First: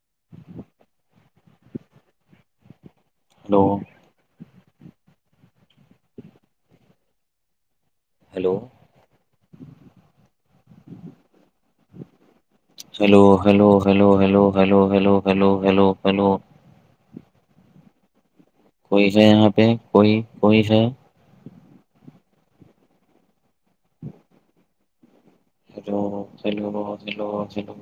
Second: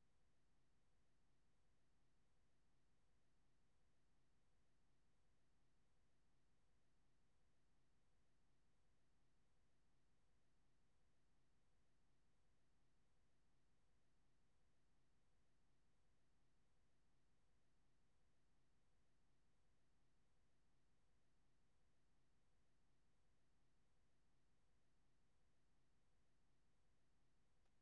[unintelligible] Hello hello hello hello hello hello hello hello hello hello hello کوئیس یہاں پہ کوئی کوئیس تو چ لو لوگ چ لوگ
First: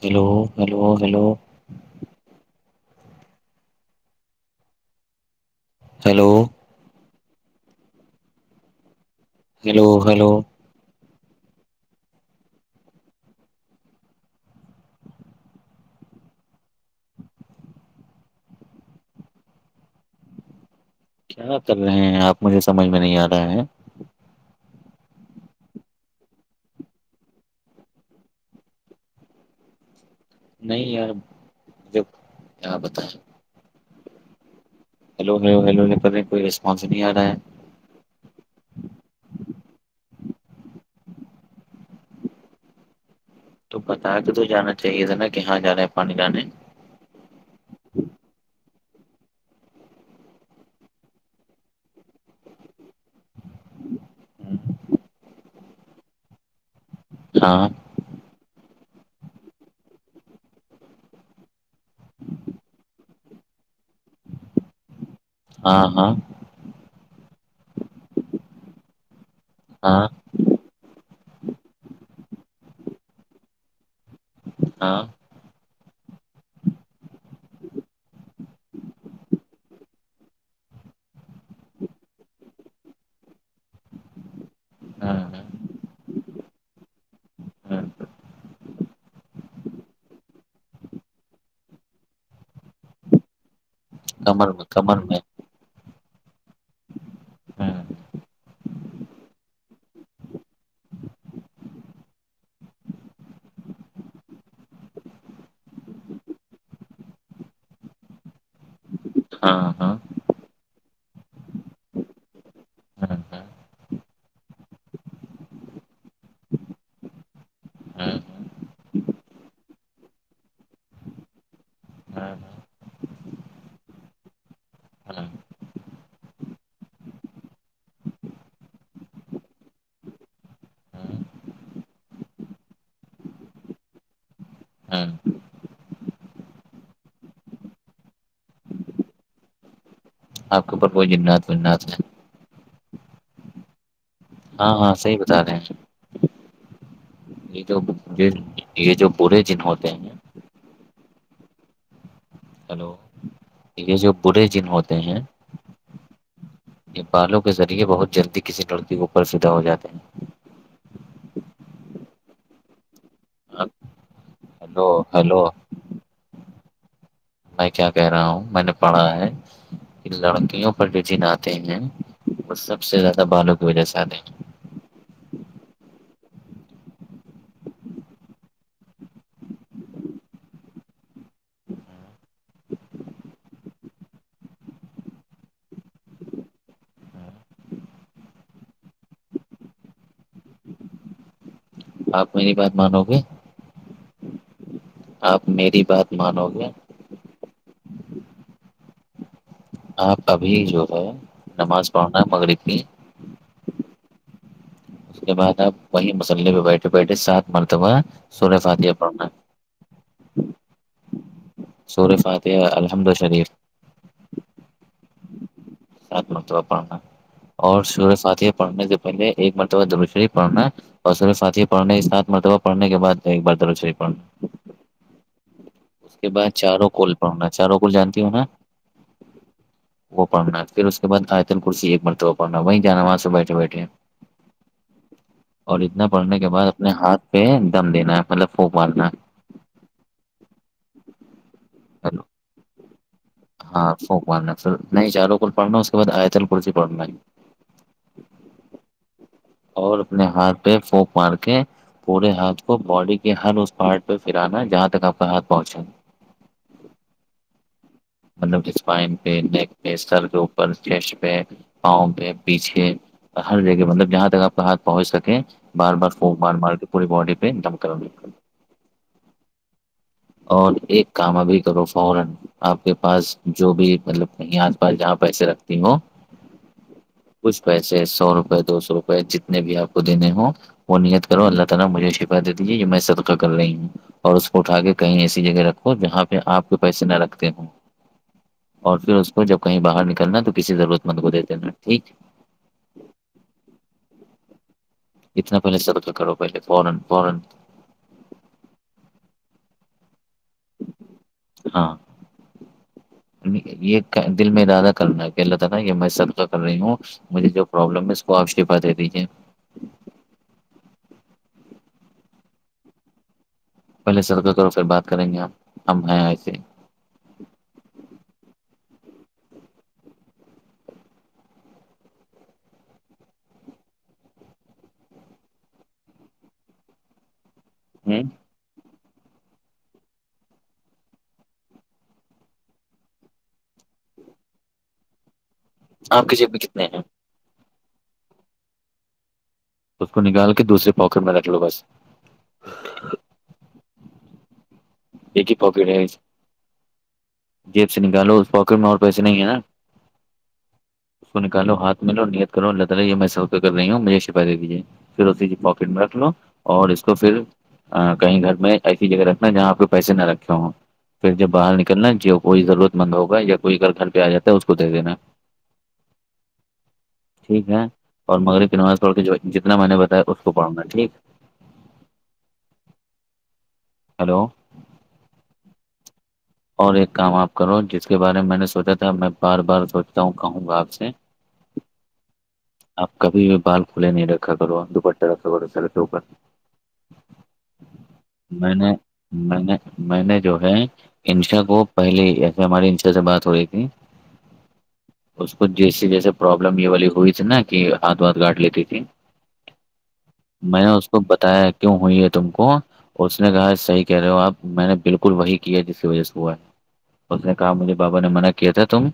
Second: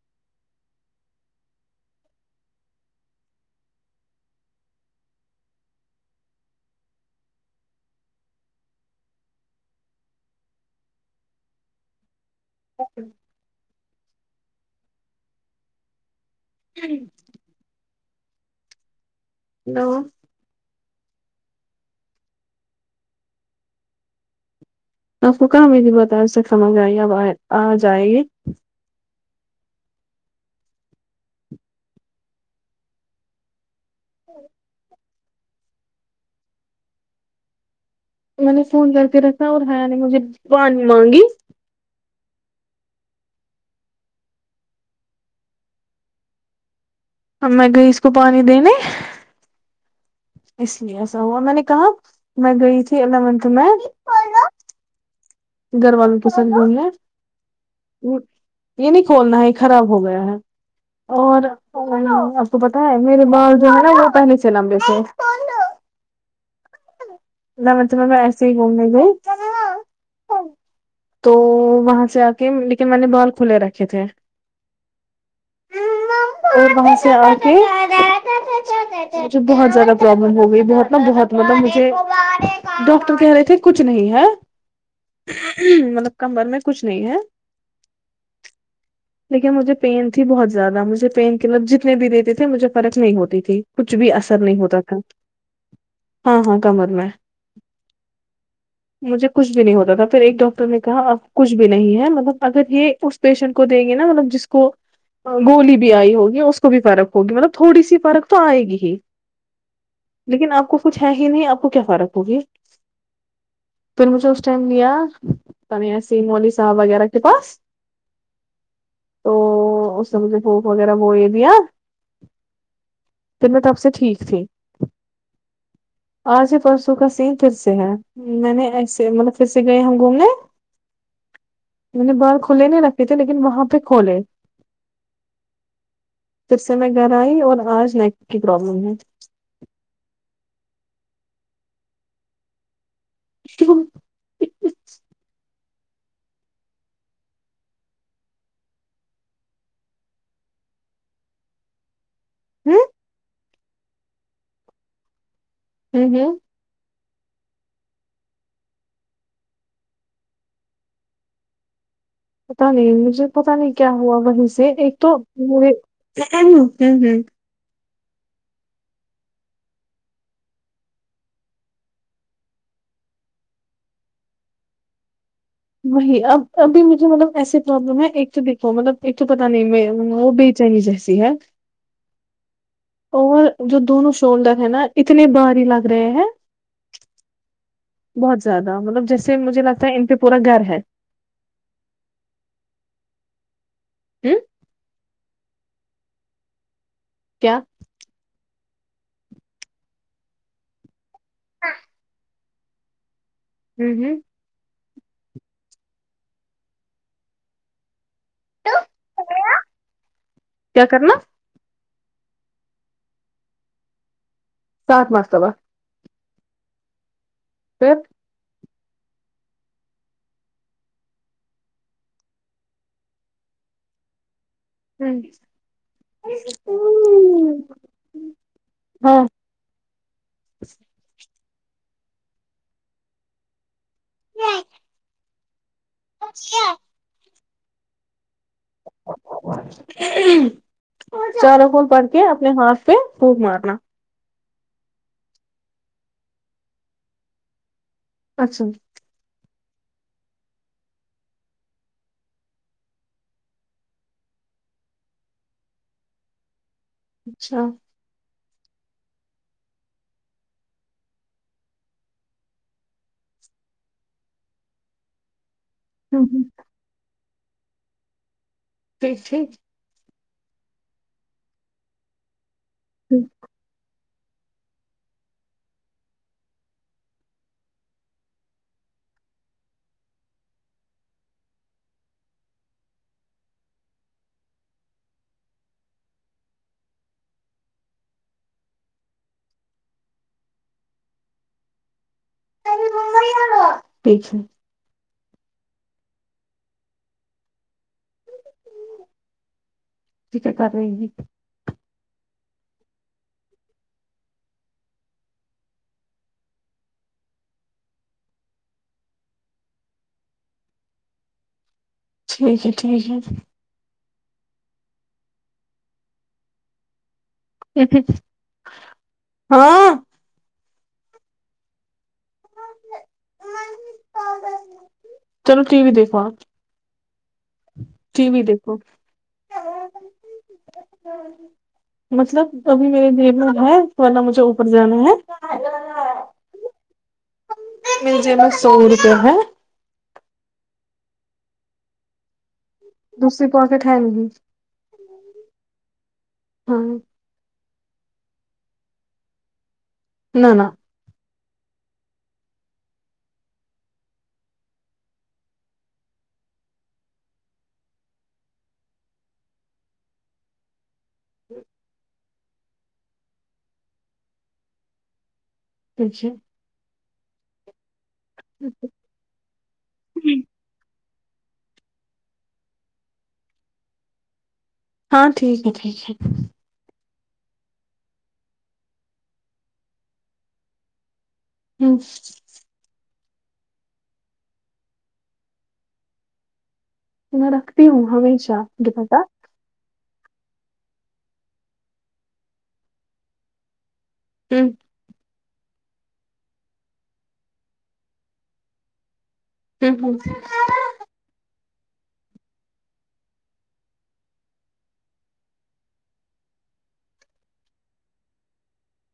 hello hello hello hello hello hello okay جی ہلو کیا کر رہے ہیں آپ مجھے سمجھ میں نہیں آ رہے ہیں آپ کو کہاں میری بت آ سے سمجھ آئی اب آ جائے گی نہیں یار جاں بت ہ ہیلو ہیلو ہیلو یہ کر رہے ہیں کوئی رسپانس نہیں آ رہا ہے میں نے فون کر کے رکھا اور ہایا نے مجھے پانی مانگی تو پتا کہ تو جانا چاہیے تھا نا کہاں جانا ہے پانی جانے ہے میں گئی اس کو پانی دینے اس لیے ایسا ہوا میں نے کہا میں گئی تھی الیونتھ میں ہوں گھر والوں کے سر بولے ہیں ہاں یہ نہیں کھولنا ہے یہ خراب ہو گیا ہے اور آپ کو پتا ہے میرے بال جو ہے نا وہ پہلے سے لمبے سے ہاں ہاں مطلب میں ایسے ہی گھومنے گوں ہاں تو وہاں سے آ کے لیکن میں نے بال کھلے رکھے تھے ہاں وہ سے اور مجھے بہت زیادہ پرابلم ہو گئی بہت نا بہت مطلب مجھے ڈاکٹر کہہ رہے تھے کچھ نہیں ہے مطلب کمبر میں کچھ نہیں ہے ہاں [unintelligible] لیکن مجھے پین تھی بہت زیادہ مجھے پین کےلب جتنے بھی دیتے تھے مجھے فرق نہیں ہوتی تھی کچھ بھی اثر کمر نہیں میں ہوتا تھا کمر میں ہاں ہاں کمر میں ہاں مجھے کچھ بھی نہیں ہوتا تھا پھر ایک ڈاکٹر نے کہا اب کچھ بھی نہیں ہے مطلب اگر یہ اس پیشنٹ کو دیں گے نا مطلب جس کو گولی بھی آئی ہوگی اس کو بھی فرق ہوگی مطلب تھوڑی سی فرق تو آئے گی ہی ہاں ہاں لیکن آپ کو کچھ ہے ہی نہیں آپ کو کیا فرق ہوگی؟ ہاں پھر مجھے اس ٹائم لیا پنیا سین واللی صاحب وغیرہ کے پاس ہاں تو اس سے مجھے بھوک وغیرہ وہ یہ دیا ہاں پھر میں تب سے ٹھیک تھی ہاں آج ہی پرسوں کا سین پھر سے ہے میں نے ایسے مطلب پھر سے گئے ہ گھومنے میں نے باہر کھلے نہیں رکھے تھے لیکن وہاں پہ کھولے ہاں پھر سے میں گھر آئی اور آج نیک کی پرابلم ہے آپ کے اوپر کوئی جنات ونات ہے ش ہاں ہاں صحیح بتا رہے ہیں یہ جو یہ یہ جو بورے جن ہوتے ہیں ہ ہلو یہ جو برے جن ہوتے ہیں ہوں ہوں یہ بالوں کے ذریعے بہت جلدی کسی لڑکی کے اوپر فدا ہو جاتے ہیں پتا نہیں مجھے پتا ہیں نہیں کیا ہوا وہیں سے ہلو ایک تو ہلو م ہ ہ میں کیا کہہ رہا ہوں میں نے پڑھا ہے لڑکیوں پر جو جن آتے ہیں وہ سب سے زیادہ بالوں کی وجہ سے آتے ہیں وہی اب ابھی مجھے مطلب ایس پرابلم ہے ایک تو دیکھو مطلب ایک تو پتا نہیں میں وہ چنی جیسیحت ہاں اور جو دونوں شولڈر ہیں نا اتنے باری لگ رہے ہیں بہت زیادہ مطلب جیسے مجھے لگتا ہے ان پہ پورا گھر ہے آپ میری بات مانو گے ہ [inaudible] آپ میری بات مانو گے کیا آپ ابھی جو ہے نماز پڑھنا ہے مغرب کی ہوں ہوں اس کے بعد آپ وہی مسلے پہ بیٹھے بیٹھے سات مرتبہ سور فات پڑھنا کیا کرنا سور فاتح الحمد ال شریف سات مس ت با مرتبہ پڑھنا اور پھر شور فاتح پڑھنے سے پہلے ایک مرتبہب شریف پڑھنا اور صرف سات ہی پڑھنے کے سھ ملب اور پڑنے کے بد ایک بار درڑ ہوں اس کے بعد چاروں کوول پرنا چاروں کول جانتی ہ ہووں نا ہاں وہ پڑنا پھر اس کے بع آتل کرسی ایک مرتبہ پڑھنا وہ جانا وہاں سے بیٹھے بیٹھے اور اتنا پڑھنے کے بعد اپنے ہاتھ پہ دم دینا ہے مطلب پھوک مارنا ہے چاروں کوول پڑ کے اپنے ہاتھ پہ بھوک مار ف پ نہیں چارو کل پڑھنا اس کے بعد آیتل کسی پڑھنا اچھا اور اپنے ہاتھ پہ پوک مار کے پورے ہاتھ کو باڈی کے ہر اس پارٹ پہ پرانا جہاں تک آپ کا ہاتھ پہنچیں گ اچھا مطلب اسپائن پہ نیک پہ سر کے اوپر چیسٹ پہ پاؤں پہ پیچھے ہر جگہ مطلب جہاں تک آپ کا ہاتھ پہنچ سکے بار بار بار مار کے پوری بڈی پین ٹ سےھ اور ایک کام ابھی کرو فورا اپ کے پاس جو بھی مطلب کہیں آس پاس جہاں پیسے رکھتی ہووں کچھ پیسے سو روپئے دو سو روپئے جتنے بھی آپ کو دینے ہ وہ نیت کرو اللہ تعالی مجھے اس کے بعد دے دیجیے یہ میں صدقہ کر رہی ہوں اور اس کو اٹھا کے کہیں ایسی جگہ رکھو جہاں پہ آپ کے پیسے نہ رکھتے ہوں اور پھر اس کو جب کہیں باہر نکلنا تو کسی ضرورت مند کو دے دینا ٹھیک ٹھ [unintelligible] اتنا پہلے سےب کرو پہلے فورن فورن ٹ کیا کر رہی ہیں [unintelligible] ہاں یہ دل میں ارادہ کرنا ہے کہ اللہ تعالی یہ میں سب کا کر رہی ہوں مجھے جو پروابلم ہے اس کو آپ شیفا دے دیجیے ٹھیک ہے ٹھیک ہے پہلے سرکہ کرو پھر بات کریں گے آپ ہم آئ ایسے ہاں چلو ٹی وی دیکھو آ ٹی وی دیکھو [unintelligible] ہاں ہ [unintelligible] مطلب ابھی میرے دل میں ہے تو اللہ مجھے اوپر جانا ہے آپ کی جیب میں کتنے ہیں مل جائے گا سو روپے ہے اس کو نکال کے دوسرے پوکٹ میں رکھ لو بس دوسری پوائفٹ ہے لگی ایک ہی پاکٹ ہے ہاں جیب سے نکالو اس پاکٹ میں اور پیسے نہیں ہے نا نہ نہ اس کو نکالو ہاتھ ملو نیت کرو اللا تالا یہ م میں سو کے کر رہی ہوں مجے شفا دے دیجیے پھر اسی پواکٹ میں رکھ لو اور اس کو پھر کہیں گھر میں ایسی جگہ رکھنا جہاں آ پیسے نہ رکھے ہوں پھر جب باہر نکلنا ج کوئی ضرورت بند ہوگا یا کوئی اگر گھر پہ آ جاتا ہے اس کو دے دینا اچھے ٹھیک ہے اور مغریب کی نماز پڑ کے جتنا میں نے بتایا اس کو پڑھوں گا ٹھیک ہیلو ہاں ٹھیک ہے ٹھیک ہے اور ایک کام آپ کرو جس کے بارے میں نے سوچا تھا میں بار بار سوچتا ہوں کہوں گا آپ سے [inaudible] ہوں آپ کبھی بھی بال کھلے نہیں رکھا کرو دوپٹہ رکھا کرو سر سے اوپر میں رکھتی ہوں ہمیشہ میں نے میں نے میں نے جو ہے انشا کو پہلیے ایسے ہماری انشا سے بات ہو تھی ہی [unintelligible] اس کو جیس جیسے پرابلم یہ والی ہوئی تھی نا کہ ہاتھ واتھ گاٹ لیتی تھی ہ میں نا اس بتایا کیوں ہوئی ہے تم کو اس نے کہا صحی کہہ رہے ہو آپ میں نے بالکل وہی کیا جس وجہ سے ہوا ہے اس نے کہا مجھے بابا نے منع کیا تھا تم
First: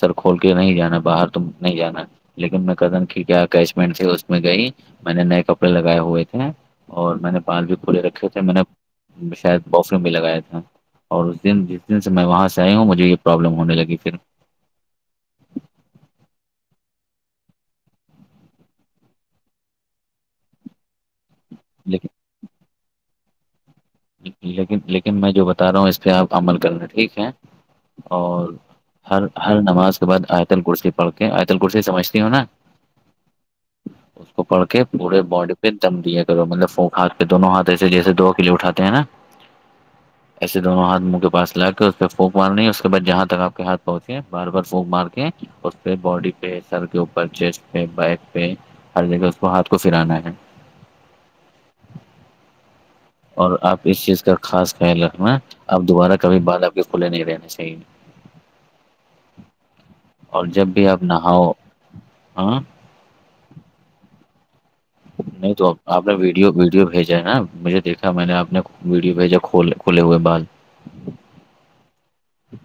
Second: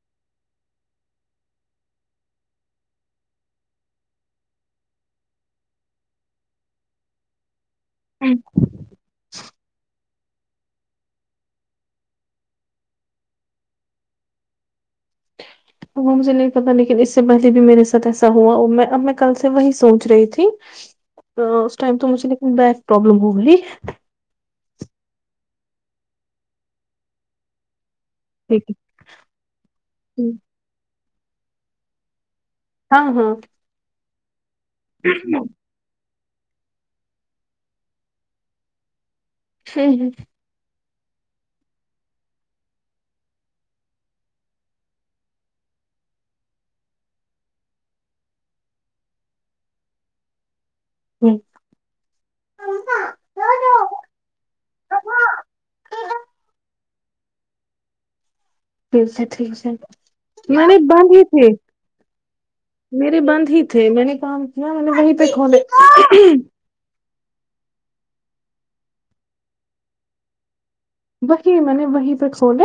سر کھول کے نہیں جانا باہر تو نہیں جانا لیکن میں کدن کی کیا اکچمنٹ ت اس میں گئی میں نے نئے کپڑے لگائے ہوئے تھے اور میں نے بال بھی کھلے رکھے تھے میں نے شاید باف روم بھی لگایا تھا اور اس دن جس دن سے میں وہاں سے آئی ہوں مجھے یہ پرابلم ہونے لگی پھر [inaudible] وہاں مجھے نہیں پتا لیکن اس سے پہلے بھی میرے سھ ایسا ہوا میں اب میں کل سے وہی سوچ رہی تھی [inaudible] اس ٹائم تو مجھے لیکن بیک پروابلم ہو گئی لیکن لیکن میں جو بتا رہا ہوں اس پہ آپ عمل کر رہے ہیں ٹھیک ہے اور لیکن ہر ہر نماز کے بعد آتل کرسی پڑھ کے آتل کرسی سمجھتی ہوں نا ہاں ہاں اس کو پڑ کے پورے باڈی دم دیا کرو مطلب ف ہاتھ پہ دونوں ہاتھ ایے جیسے دو کلے اٹھاتے ہیں نا ہوں ہ ایسے دونوں ہاتھ منہ کے پاس لا کے اس پہ پھونک مارنی اس کے بعد جہاں تک آپ کے ہاتھ پہنچے بار بار پھونک مار کے اس پہ باڈی پہ سر کے اوپر چیسٹ پہ بیک پہ ہر جگہ اس کو ہاتھ کو پھرانا ہے ہ [unintelligible] اور آپ اس چیز کا خاص خیال رکھنا آپ دوبارہ کبھی بعال آپ کے کھلے نہیں رہنے چاہیے [inaudible] ٹھیک سے ٹھیک سے اور جب میں بھی آپ باند تھ نہاؤ ہاں میرے بند ہی تھے میں نے کام کیا میں نے وہیں پہ کھوول نہیں تو آپ نے ویڈیو ویڈیو بھیجا ہے نا مجھے دیکھا میں نے آپ نے ویڈیو بھیجا کھول کھولے ہوئے بعد وہی میں نے وہیں پہ کھولے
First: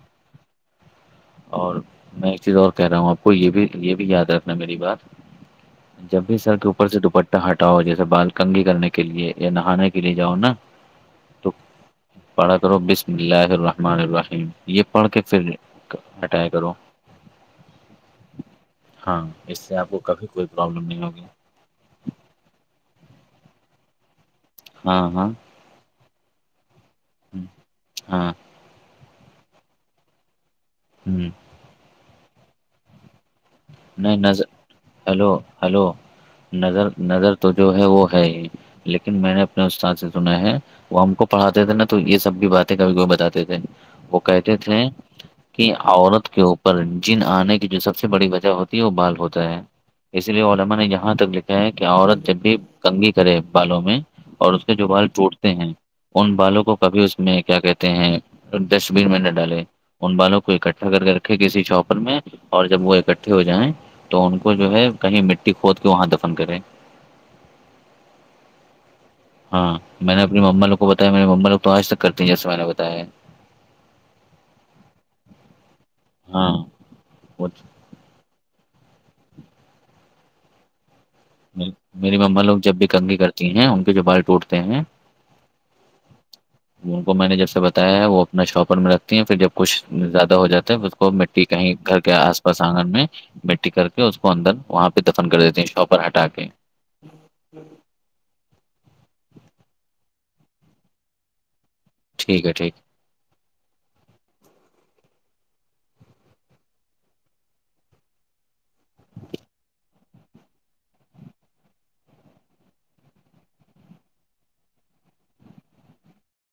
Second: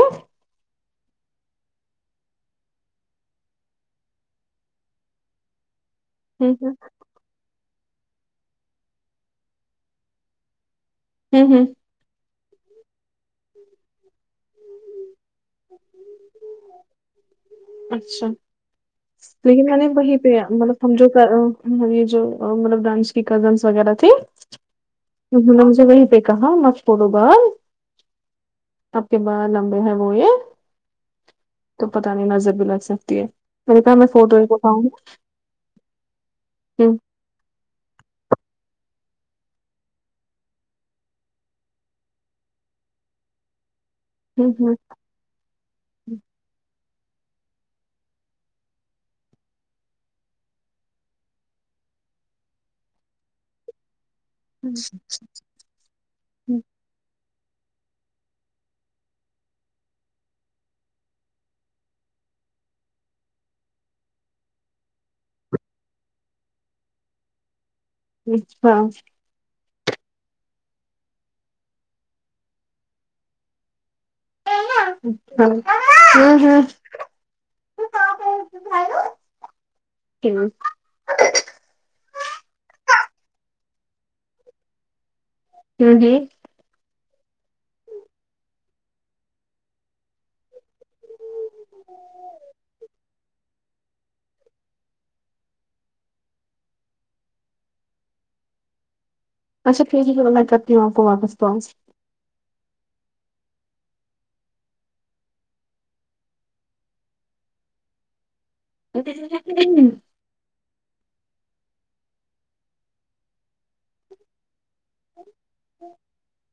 اور میں ایک چیز اور کہہ رہا ہوں آپ کو یہ بھی یہ بھی یاد رکھنا ہے میری بات جب بھی ہوں سر کے ہوں اوپر سے دوپٹہ ہٹاؤ جیسے بال کنگھی کرنے کے لیے یا نہانے کے لیے جاؤ نا ہوں ہوں پڑا کرو بسم اللہ الرحمن الرحیم یہ پڑھ کے فر ہٹیں کروں اچھا اس لیکن سے میں نے آپ کو وہیں کبھی پہ کوئی مطلب پرابلم ہم نہیں جو ہوگی ہاں یہ جو مطلب ڈانس کی کزنس وغیرہ تھی ہاں ہاں [unintelligible] ہاں آپ کے بھال لمبر ہیں وہ یہ ہوں تو پتہ نہیں نظر بھی لگ سکتی ہے میں نے کہا میں نہیں فوٹو نظر ایک اٹھاؤں ہلو ہلو نظر گی نظر تو جو ہے وہ ہے ہی لیکن میں نے اپنے استاد سے سنا ہے وہ ہم کو پڑھاتے تھے نا تو یہ سب بھی باتیں کبھی کب بتاتے تھے وہ کہتے تھے اچھا کہ عورت کے اوپر جن آنے کی جو سب سے بڑی وجہ ہوتی تیو بال ہوتا ہے اسی لیے علما نے یہاں تک لکھا ہے کہ عورت جب بھی کنگی کرے بالوں میں اور اس کے جو بال ٹوٹتے ہیں ان بالوں کو کبھی اس میں کیا کہتے ہیں ڈسٹ بین میں نہ ڈالے ان بالوں کو اکٹھا کر کے رکھے کسی چاپر میں اور جب وہ اکٹھا ہو جائیں تو ان کو جو ہے کہیں مٹی کھود کے وہاں دفن کریں اچ ہاں ہاں میں نے اپنی مم لوگ کو بتایا میرے مما لو تو آج تک کرتی ہیں جیسے میں نے بتایا ہے اچھا ہاں ہ ہوں کی میری مما لوگ جب بھی کنگھی کرتی ہیں ان کے جو بال ٹوٹتے ہیں جوں جی ان کو میں نے جب سے بتایا ہے وہ اپنا شاپر میں رکھتی ہیں پھر جب کچھ زیادہ ہو جاتا ہے تو اس کو م ت کہیں گھر کے آس پاس آنگن میں مٹی کر کے اس کو اندر وہاں پہ دفن کر دیتے ہیں شاپ پر ہٹا کے اچھا ٹیک ہے چ میں کرتی ہوں آپ کو واپس توؤس ٹھیک ہے ٹھیک ہے ا ہوں